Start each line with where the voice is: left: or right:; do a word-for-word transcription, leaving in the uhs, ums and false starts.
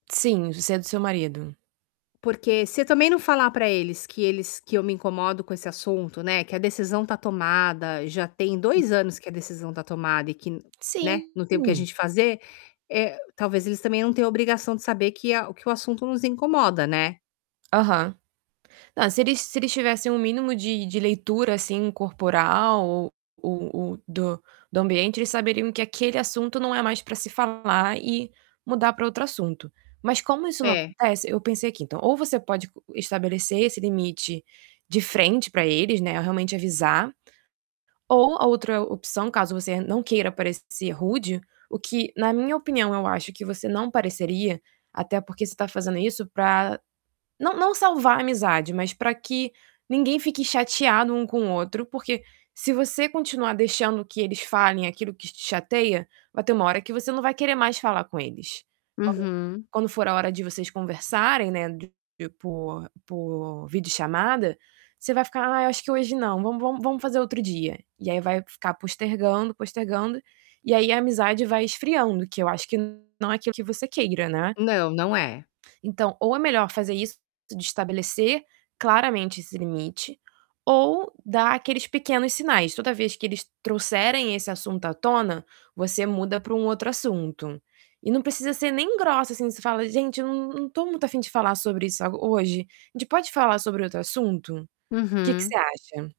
right: Sim, você é do seu marido.
left: Porque se eu também não falar pra eles que eles que eu me incomodo com esse assunto, né, que a decisão tá tomada, já tem
right: Uhum.
left: dois anos que a decisão tá tomada e que, né,
right: Sim.
left: não tem o que a gente fazer, eh, talvez eles também não têm a obrigação de saber que a o que o assunto nos incomoda, né?
right: Aham. Não, se eles se eles tivessem o mínimo de de leitura assim corporal ou ou ou do do ambiente, eles saberiam que aquele assunto não é mais pra se falar e mudar pra outro assunto. Mas como isso não
left: É.
right: acontece, eu pensei aqui: "Então, ou você pode estabelecer esse limite de frente pra eles, né, realmente avisar, ou a outra opção, caso você não queira parecer rude, o que na minha opinião eu acho que você não pareceria, até porque você tá fazendo isso pra não não salvar a amizade, mas pra que ninguém fique chateado um com o outro, porque se você continuar deixando que eles falem aquilo que te chateia, vai ter uma hora que você não vai querer mais falar com eles". Quando
left: Uhum.
right: quando for a hora de vocês conversarem, né, de por por videochamada, você vai ficar: "Ah, acho que hoje não, vamos vamos vamos fazer outro dia." E aí vai ficar postergando, postergando, e aí a amizade vai esfriando, que eu acho que não é aquilo que você queira, né?
left: Não, não é.
right: Então ou é melhor fazer isso, de estabelecer claramente esse limite, ou dar aqueles pequenos sinais. Toda vez que eles trouxerem esse assunto à tona, você muda para um outro assunto. E não precisa ser nem grossa assim, você fala: "Gente, eu não não tô muito afim de falar sobre isso a hoje. A gente pode falar sobre outro assunto?" Que que você
left: Uhum.
right: acha?